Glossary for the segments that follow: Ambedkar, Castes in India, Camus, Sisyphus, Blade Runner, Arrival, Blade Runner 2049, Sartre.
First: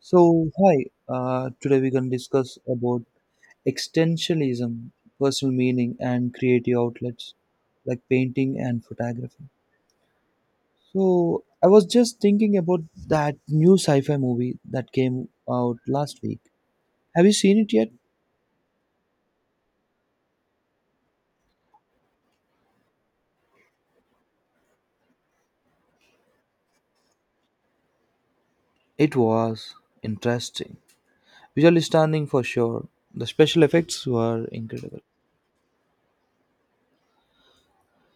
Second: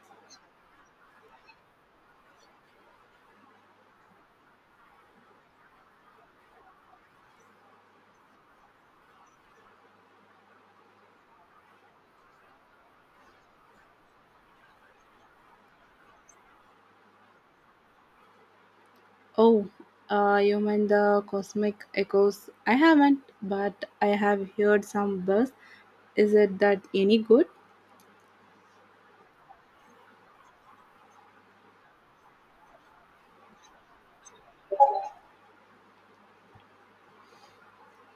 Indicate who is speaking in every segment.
Speaker 1: So, hi. Today we're gonna discuss about existentialism, personal meaning, and creative outlets like painting and photography. So, I was just thinking about that new sci-fi movie that came out last week. Have you seen it yet?
Speaker 2: Oh, you mean the cosmic echoes? I haven't, but I have heard some buzz. Is it that any good?
Speaker 1: It was interesting, visually stunning for sure. The special effects were incredible.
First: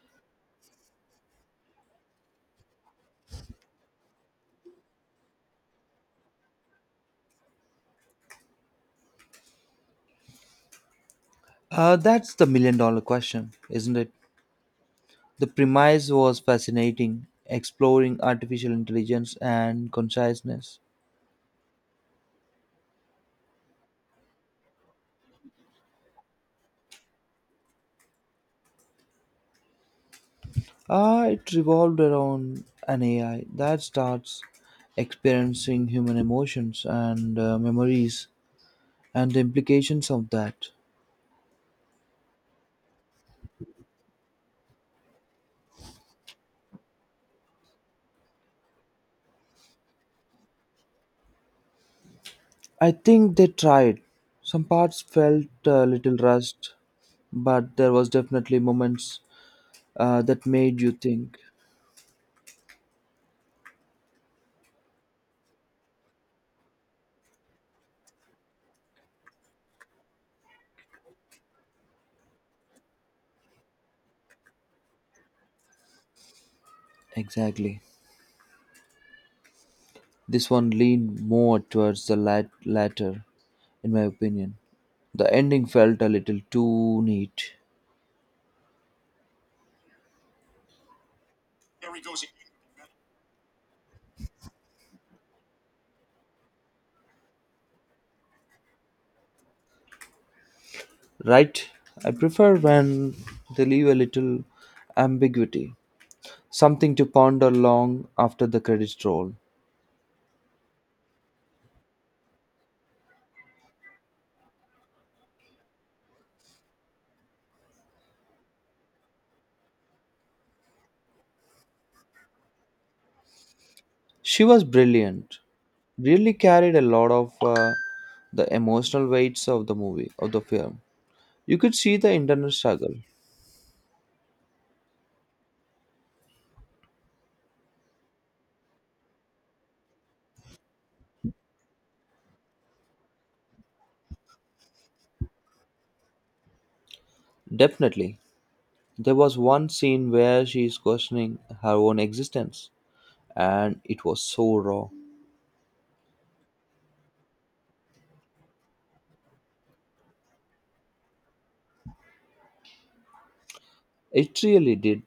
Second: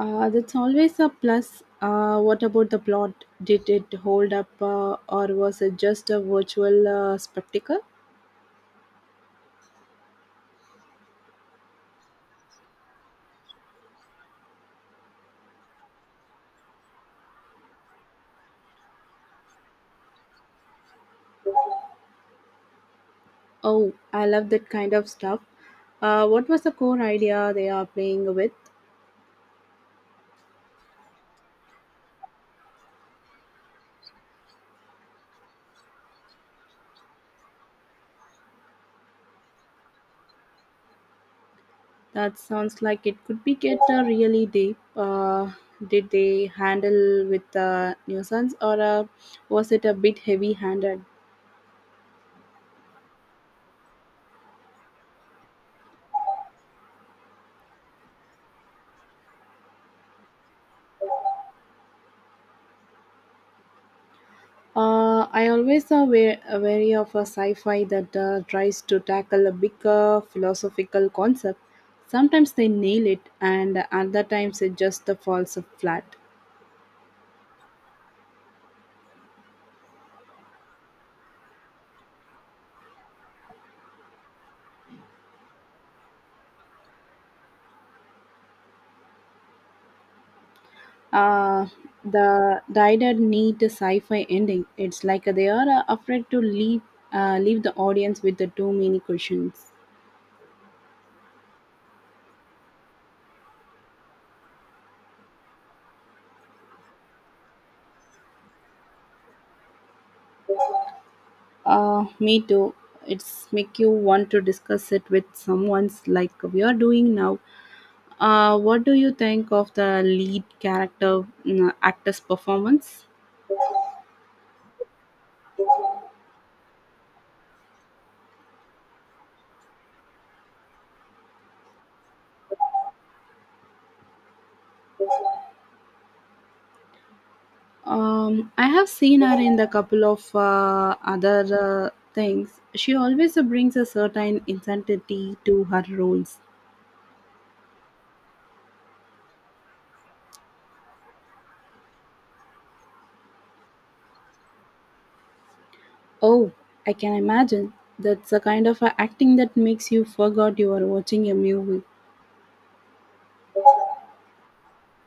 Speaker 2: That's always a plus. What about the plot? Did it hold up, or was it just a virtual spectacle?
Speaker 1: That's the million-dollar question, isn't it? The premise was fascinating, exploring artificial intelligence and consciousness.
Speaker 2: Oh, I love that kind of stuff. What was the core idea they are playing with?
Speaker 1: Ah, it revolved around an AI that starts experiencing human emotions and memories and the implications of that.
Speaker 2: That sounds like it could be get really deep. Did they handle with the nuisance or was it a bit heavy handed?
Speaker 1: I think they tried. Some parts felt a little rushed, but there was definitely moments that made you think.
Speaker 2: I always are wary of a sci fi that tries to tackle a bigger philosophical concept. Sometimes they nail it, and other times it just falls flat.
Speaker 1: Exactly. This one leaned more towards the latter, in my opinion. The ending felt a little too neat.
Speaker 2: Uh, the dieter need a sci-fi ending. It's like they are afraid to leave the audience with the too many questions.
Speaker 1: Right? I prefer when they leave a little ambiguity, something to ponder long after the credits roll.
Speaker 2: Me too. It's make you want to discuss it with someone's like we are doing now. What do you think of the lead character actor's performance?
Speaker 1: She was brilliant, really carried a lot of the emotional weights of the movie, of the film. You could see the internal struggle.
Speaker 2: I have seen her in a couple of other things. She always brings a certain intensity to her roles.
Speaker 1: Definitely. There was one scene where she is questioning her own existence, and it was so raw.
Speaker 2: Oh, I can imagine. That's the kind of acting that makes you forgot you are watching a movie.
Speaker 1: It really did.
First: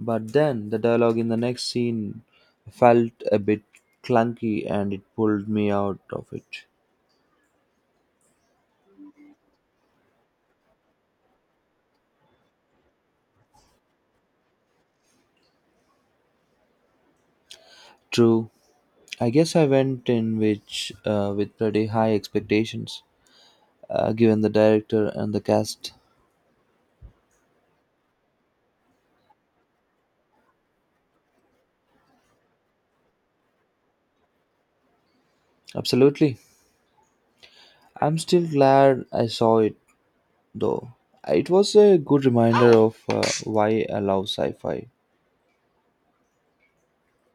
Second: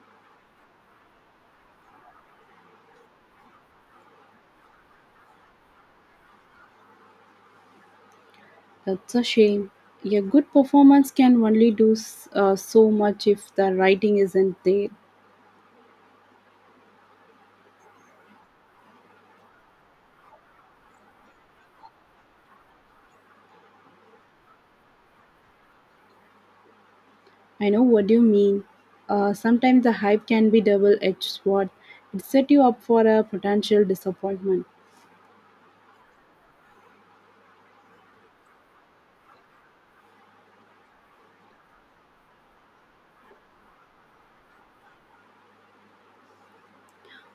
Speaker 1: But then the dialogue in the next scene felt a bit clunky and it pulled me out of it.
Speaker 2: That's a shame. A good performance can only do so much if the writing isn't there.
Speaker 1: True. I guess I went in which with pretty high expectations, given the director and the cast.
Speaker 2: I know what you mean. Sometimes the hype can be double edged sword. It set you up for a potential disappointment.
Speaker 1: Absolutely. I'm still glad I saw it, though. It was a good reminder of why I love sci-fi.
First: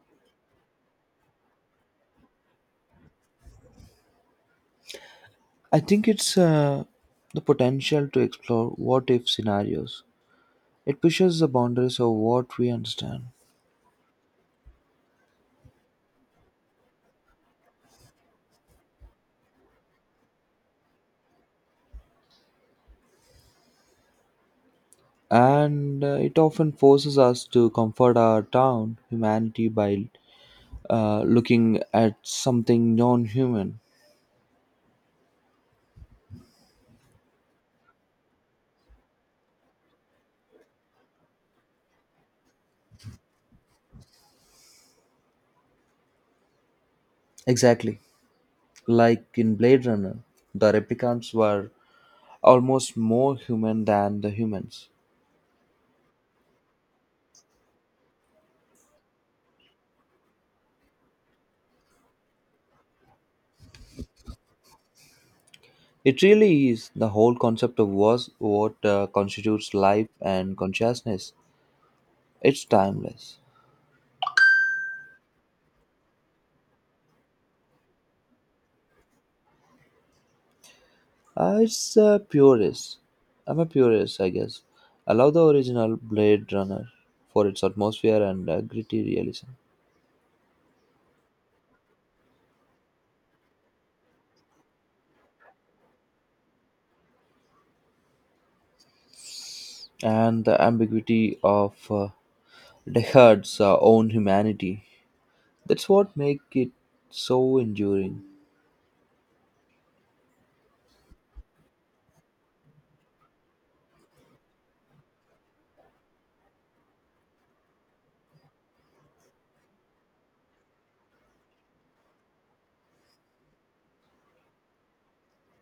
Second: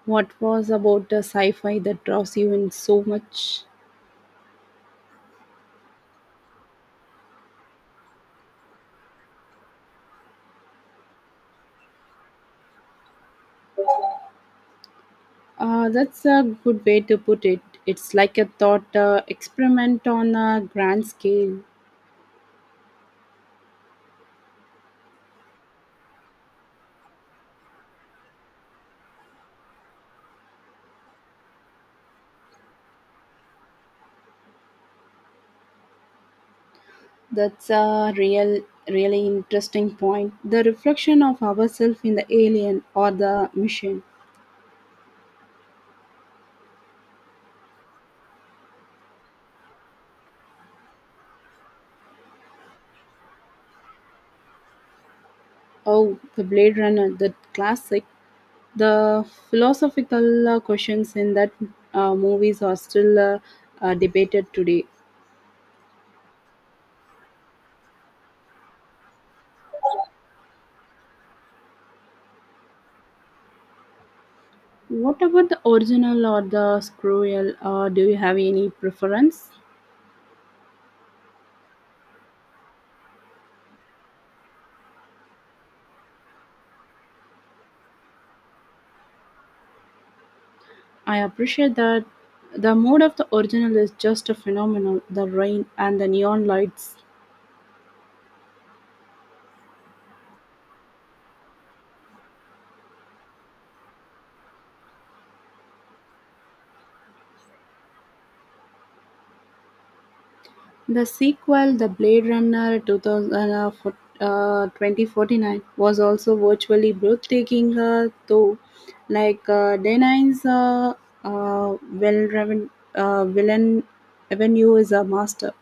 Speaker 2: What was about the sci fi that draws you in so much?
Speaker 1: I think it's the potential to explore what-if scenarios. It pushes the boundaries of what we understand,
Speaker 2: That's a good way to put it. It's like a thought experiment on a grand scale.
Speaker 1: and it often forces us to comfort our down humanity by looking at something non-human.
Speaker 2: That's a really interesting point. The reflection of ourselves in the alien or the machine.
Speaker 1: Exactly, like in Blade Runner, the replicants were almost more human than the humans.
Speaker 2: Oh, the Blade Runner, the classic. The philosophical questions in that movies are still debated today.
Speaker 1: It really is the whole concept of was what constitutes life and consciousness. It's timeless.
Speaker 2: What about the original or the scroll? Do you have any preference?
Speaker 1: It's a purist. I'm a purist, I guess. I love the original Blade Runner for its atmosphere and gritty realism,
Speaker 2: I appreciate that the mode of the original is just a phenomenal. The rain and the neon lights.
Speaker 1: and the ambiguity of Deckard's own humanity. That's what makes it so enduring.
Speaker 2: The sequel, The Blade Runner 2049, was also virtually breathtaking, though, like Denai's well-driven villain Avenue is a master.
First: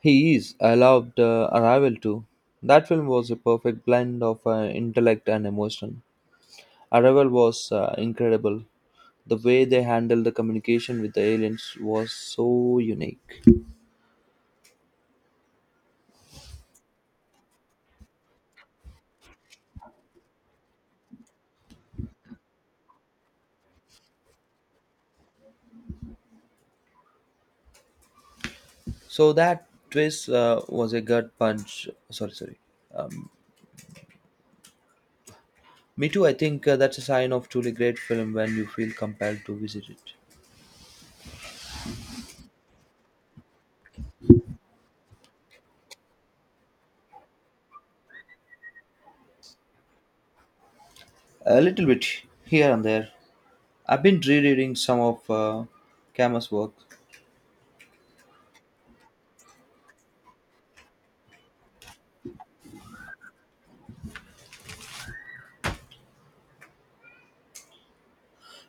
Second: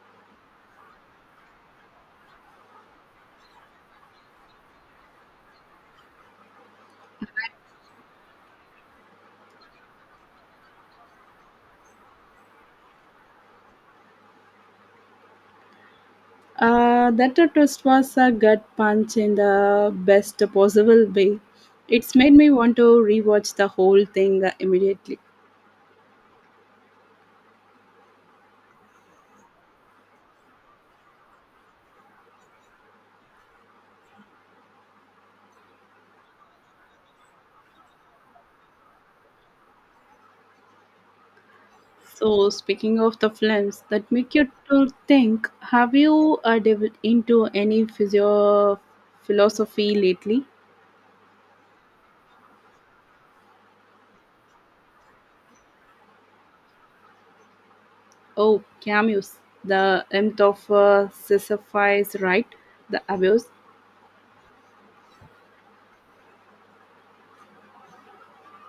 Speaker 1: He is. I loved Arrival too. That film was a perfect blend of intellect and emotion. Arrival was incredible. The way they handled the communication with the aliens was so unique.
Speaker 2: That twist was a gut punch in the best possible way. It's made me want to rewatch the whole thing immediately.
Speaker 1: So that twist was a gut punch. Sorry, sorry. Um, Me too. I think that's a sign of truly great film when you feel compelled to visit it.
Speaker 2: So, speaking of the films that make you to think, have you delved into any physio philosophy lately?
Speaker 1: A little bit here and there. I've been rereading some of Kama's work.
Speaker 2: Oh, Camus, the myth of Sisyphus, right? The abuse.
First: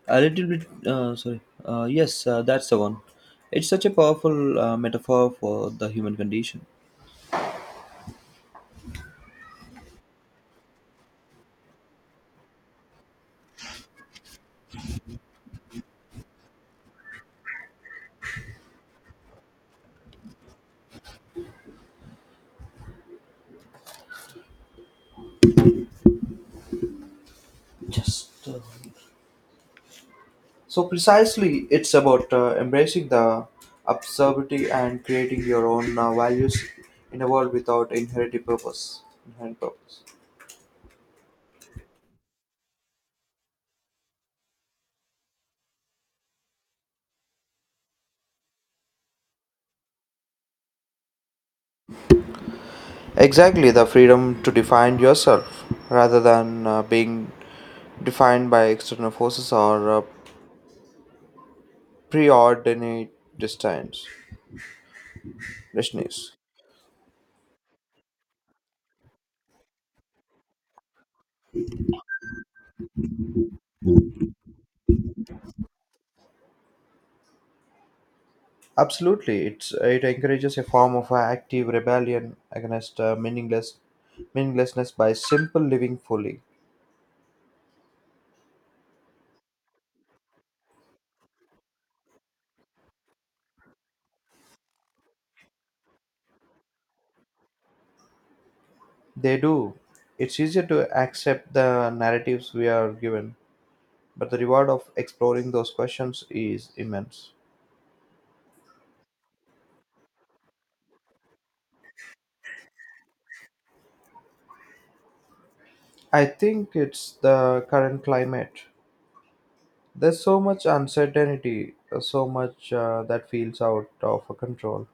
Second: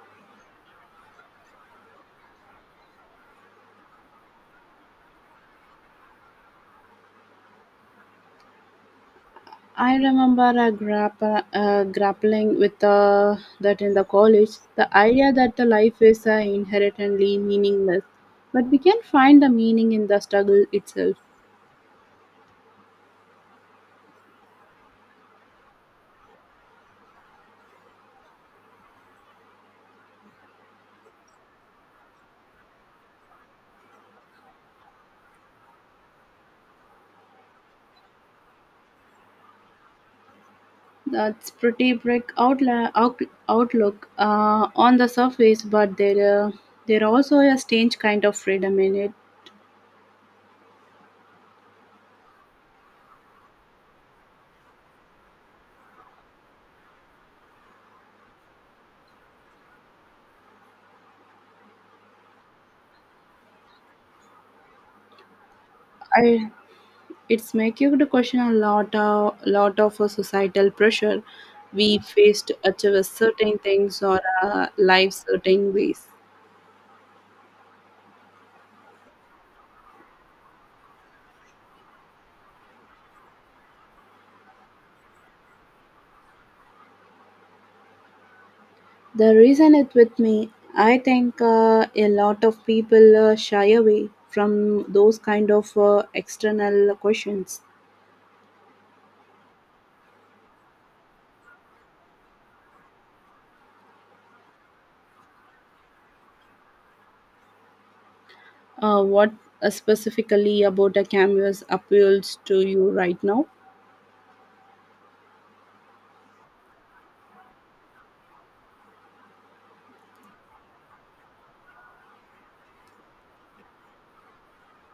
Speaker 1: A little bit. Sorry. Yes, that's the one. It's such a powerful metaphor for the human condition.
Speaker 2: I remember grappa grappling with that in the college. The idea that the life is inherently meaningless, but we can find the meaning in the struggle itself.
Speaker 1: Just. So precisely, it's about embracing the absurdity and creating your own values in a world without inherited purpose. Inherent purpose.
Speaker 2: That's pretty bleak outlook on the surface, but there also a strange kind of freedom in it.
Speaker 1: Exactly, the freedom to define yourself rather than being defined by external forces or preordained destinies. destinies.
Speaker 2: I it's make you to question a lot of societal pressure we face to achieve certain things or life certain ways.
Speaker 1: Absolutely, it encourages a form of active rebellion against meaninglessness by simple living fully.
Speaker 2: The reason it with me, I think a lot of people shy away from those kind of external questions.
Speaker 1: They do. It's easier to accept the narratives we are given, but the reward of exploring those questions is immense.
Speaker 2: What specifically about a canvas appeals to you right now?
Speaker 1: I think it's the current climate. There's so much uncertainty, so much that feels out of control.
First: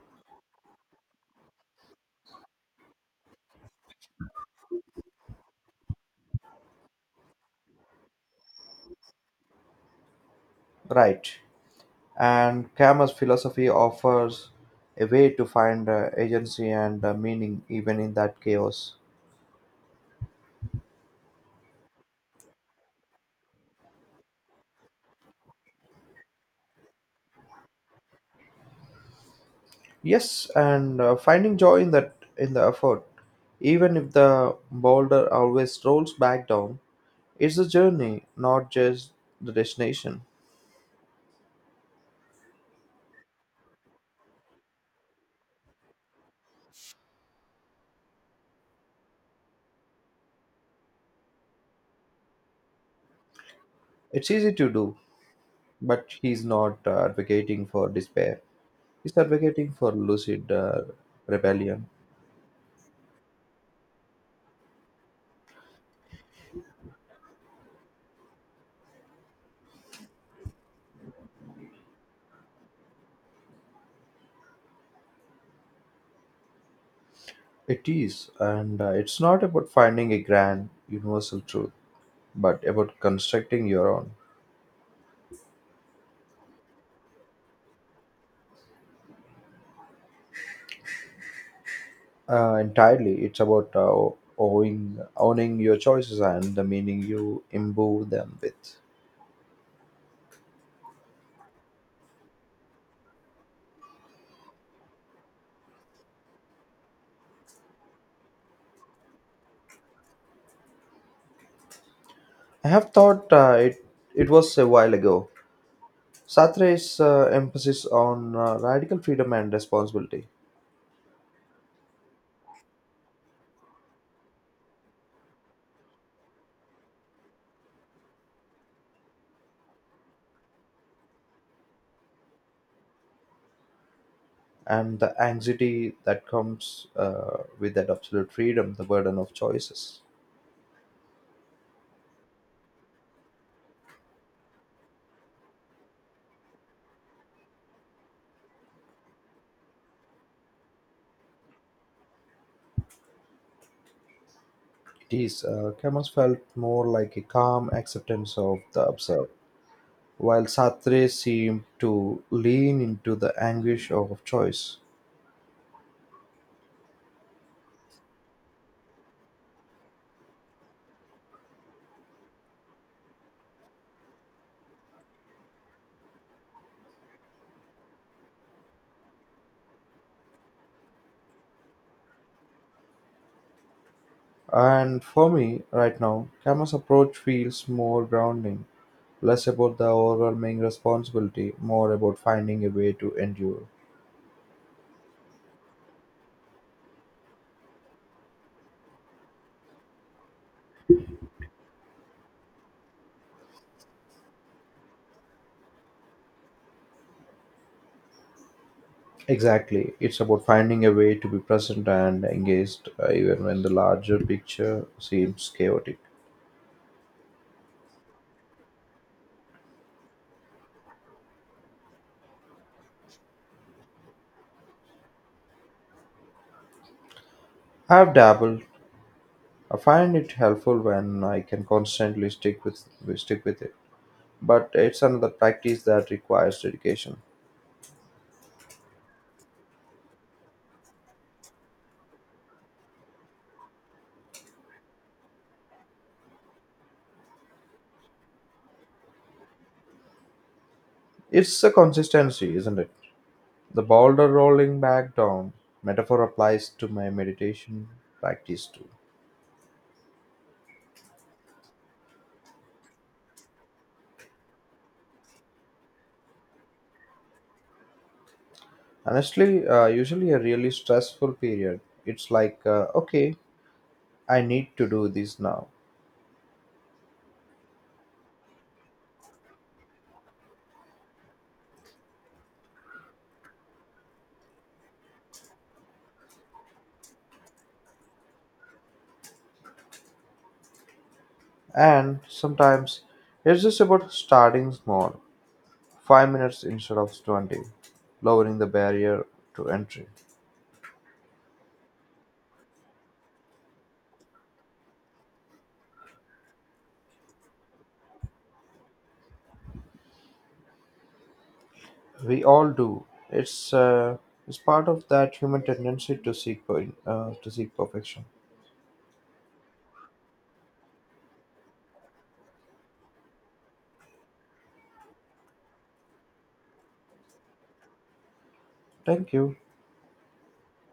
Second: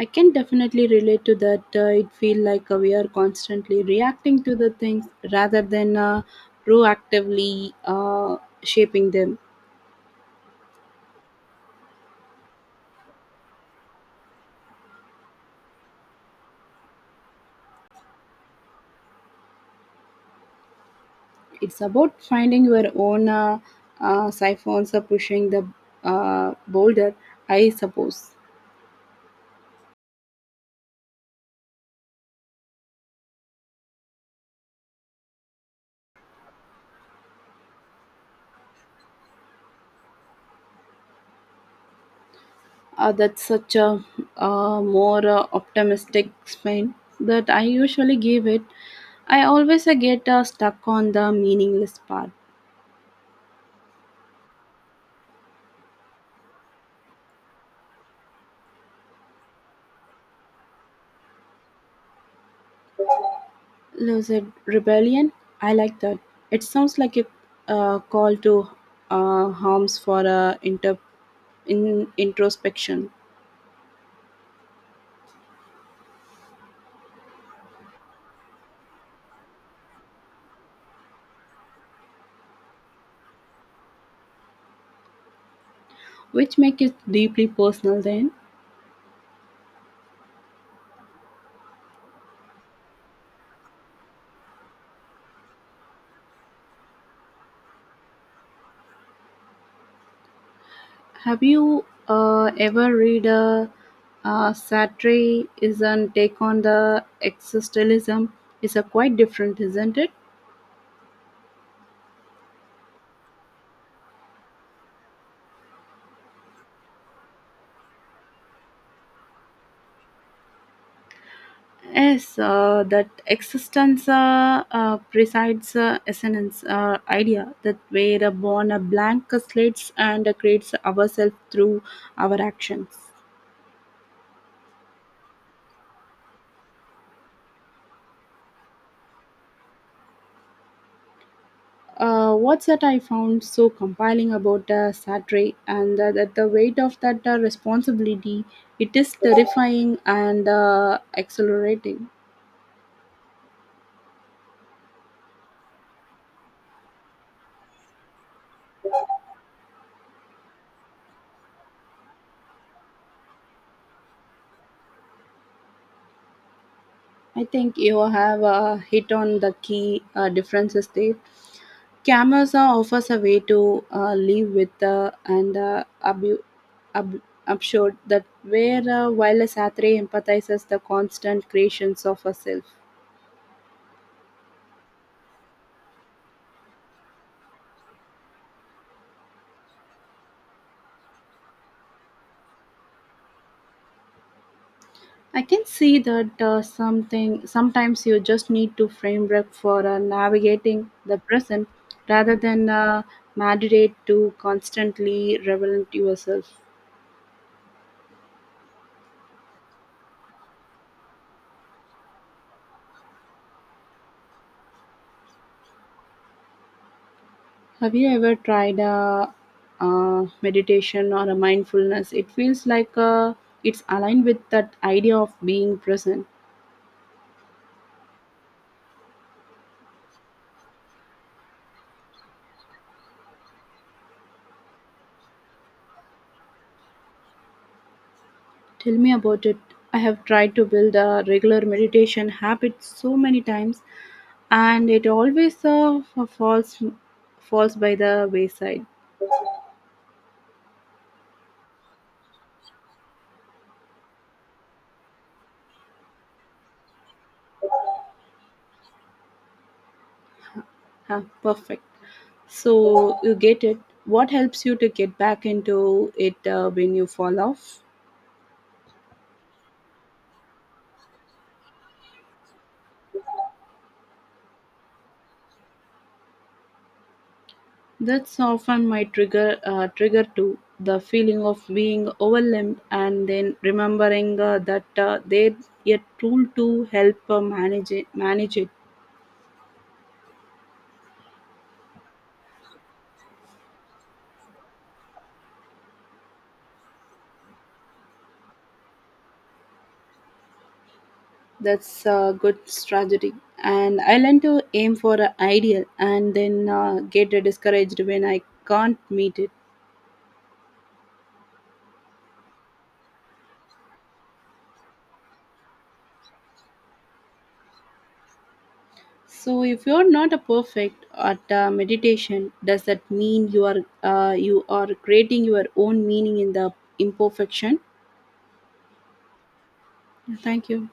Speaker 2: I can definitely relate to that. It feels like we are constantly reacting to the things rather than proactively shaping them.
Speaker 1: Right. And Kama's philosophy offers a way to find agency and meaning even in that chaos.
Speaker 2: It's about finding your own siphons or pushing the boulder, I suppose.
Speaker 1: Yes, and finding joy in that in the effort, even if the boulder always rolls back down, it's a journey, not just the destination.
Speaker 2: That's such a more optimistic spin that I usually give it. I always get stuck on the meaningless part.
Speaker 1: It's easy to do, but he's not advocating for despair. He's advocating for lucid rebellion.
Speaker 2: Lucid rebellion. I like that. It sounds like a call to harms for in introspection,
Speaker 1: It is, and it's not about finding a grand universal truth, but about constructing your own.
Speaker 2: which make it deeply personal. Then
Speaker 1: Entirely, it's about owning your choices and the meaning you imbue them with.
Speaker 2: have you ever read a Satir's take on the existentialism? Is a quite different, isn't it?
Speaker 1: I have thought it was a while ago. Sartre's emphasis on radical freedom and responsibility,
Speaker 2: Yes, that existence presides essence idea that we are born a blank slates and creates ourselves through our actions.
Speaker 1: and the anxiety that comes with that absolute freedom, the burden of choices.
Speaker 2: What's that I found so compelling about the Saturday and that the weight of that responsibility, it is terrifying and accelerating.
Speaker 1: It is. Camus felt more like a calm acceptance of the absurd, while Sartre seemed to lean into the anguish of choice.
Speaker 2: I think you have hit on the key differences there. Cameras offers a way to live with absurd that where while a Saturday empathizes the constant creations of herself.
Speaker 1: And for me, right now, Kama's approach feels more grounding, less about the overwhelming responsibility, more about finding a way to endure.
Speaker 2: I can see that something sometimes you just need to framework for navigating the present rather than meditate to constantly relevant yourself.
Speaker 1: Exactly. It's about finding a way to be present and engaged, even when the larger picture seems chaotic.
Speaker 2: Have you ever tried meditation or a mindfulness? It feels like it's aligned with that idea of being present.
Speaker 1: I've dabbled. I find it helpful when I can constantly stick with it. But it's another practice that requires dedication.
Speaker 2: Tell me about it. I have tried to build a regular meditation habit so many times, and it always falls falls by the wayside.
Speaker 1: It's a consistency, isn't it? The boulder rolling back down metaphor applies to my meditation practice too.
Speaker 2: Huh, perfect. So you get it. What helps you to get back into it when you fall off?
Speaker 1: Honestly, usually a really stressful period, it's like, okay, I need to do this now.
Speaker 2: That's often my trigger to the feeling of being overwhelmed, and then remembering that they a tool to help manage it.
Speaker 1: And sometimes it's just about starting small, 5 minutes instead of 20, lowering the barrier to entry.
Speaker 2: That's a good strategy. And I learn to aim for an ideal and then get discouraged when I can't meet it.
Speaker 1: We all do. It's part of that human tendency to to seek perfection.
Speaker 2: So if you're not a perfect at meditation, does that mean you are creating your own meaning in the imperfection?
Speaker 1: Thank you.
Speaker 2: Thank you.